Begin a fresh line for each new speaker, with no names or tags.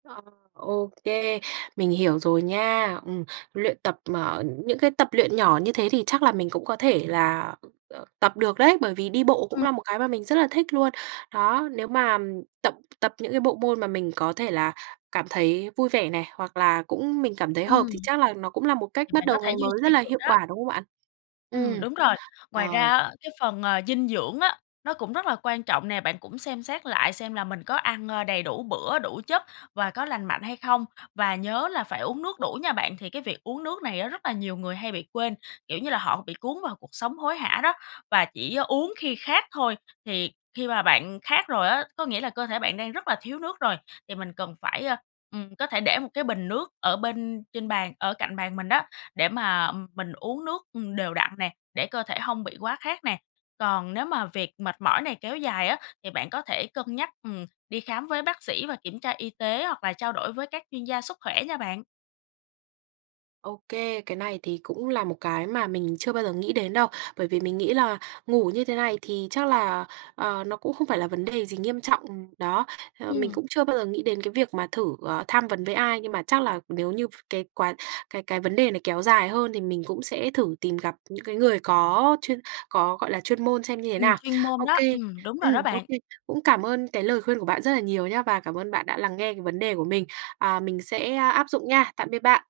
Ờ, ô kê, mình hiểu rồi nha. Ừm, luyện tập mà ờ, những cái tập luyện nhỏ như thế thì chắc là mình cũng có thể là, ờ, tập được đấy, bởi vì đi bộ cũng
Ừm.
là một cái mà mình rất là thích luôn. Đó, nếu mà tập tập những cái bộ môn mà mình có thể là cảm thấy vui vẻ này, hoặc là cũng mình cảm thấy hợp
Ừm.
thì chắc là nó cũng là một cách
Thì
bắt
bạn có
đầu
thể
ngày
duy
mới rất
trì
là
được
hiệu
đó.
quả, đúng không bạn?
Ừm,
Ừm.
đúng rồi. Ngoài
Ờ.
ra á, cái phần, à, dinh dưỡng á, nó cũng rất là quan trọng nè, bạn cũng xem xét lại xem là mình có ăn, ơ, đầy đủ bữa, đủ chất và có lành mạnh hay không. Và nhớ là phải uống nước đủ nha bạn! Thì cái việc uống nước này á, rất là nhiều người hay bị quên, kiểu như là, họ bị cuốn vào cuộc sống hối hả đó và chỉ uống khi khát thôi. Thì khi mà bạn khát rồi á, có nghĩa là cơ thể bạn đang rất là thiếu nước rồi, thì mình cần phải, ơ, ừm, có thể để một cái bình nước ở bên trên bàn, ở cạnh bàn mình đó, để mà, ừm, mình uống nước, ừm, đều đặn nè, để cơ thể hông bị quá khát nè. Còn nếu mà việc mệt mỏi này kéo dài á, thì bạn có thể cân nhắc, ừm, đi khám với bác sĩ và kiểm tra y tế hoặc là trao đổi với các chuyên gia sức khỏe nha bạn.
OK, cái này thì cũng là một cái mà mình chưa bao giờ nghĩ đến đâu, bởi vì mình nghĩ là ngủ như thế này thì chắc là, ờ, nó cũng không phải là vấn đề gì nghiêm trọng. Đó, ờ, mình
Ừm.
cũng chưa bao giờ nghĩ đến cái việc mà thử, ờ, tham vấn với ai, nhưng mà chắc là nếu như v cái quá cái cái vấn đề này kéo dài hơn thì mình cũng sẽ thử tìm gặp những cái người có chuyên có, gọi là, chuyên môn xem như thế
Ừm,
nào.
chuyên môn
OK.
đó. Ừm, đúng rồi
Ừm,
đó
OK.
bạn.
Cũng cảm ơn cái lời khuyên của bạn rất là nhiều nhá và cảm ơn bạn đã lắng nghe cái vấn đề của mình, à, mình sẽ áp dụng nha. Tạm biệt bạn!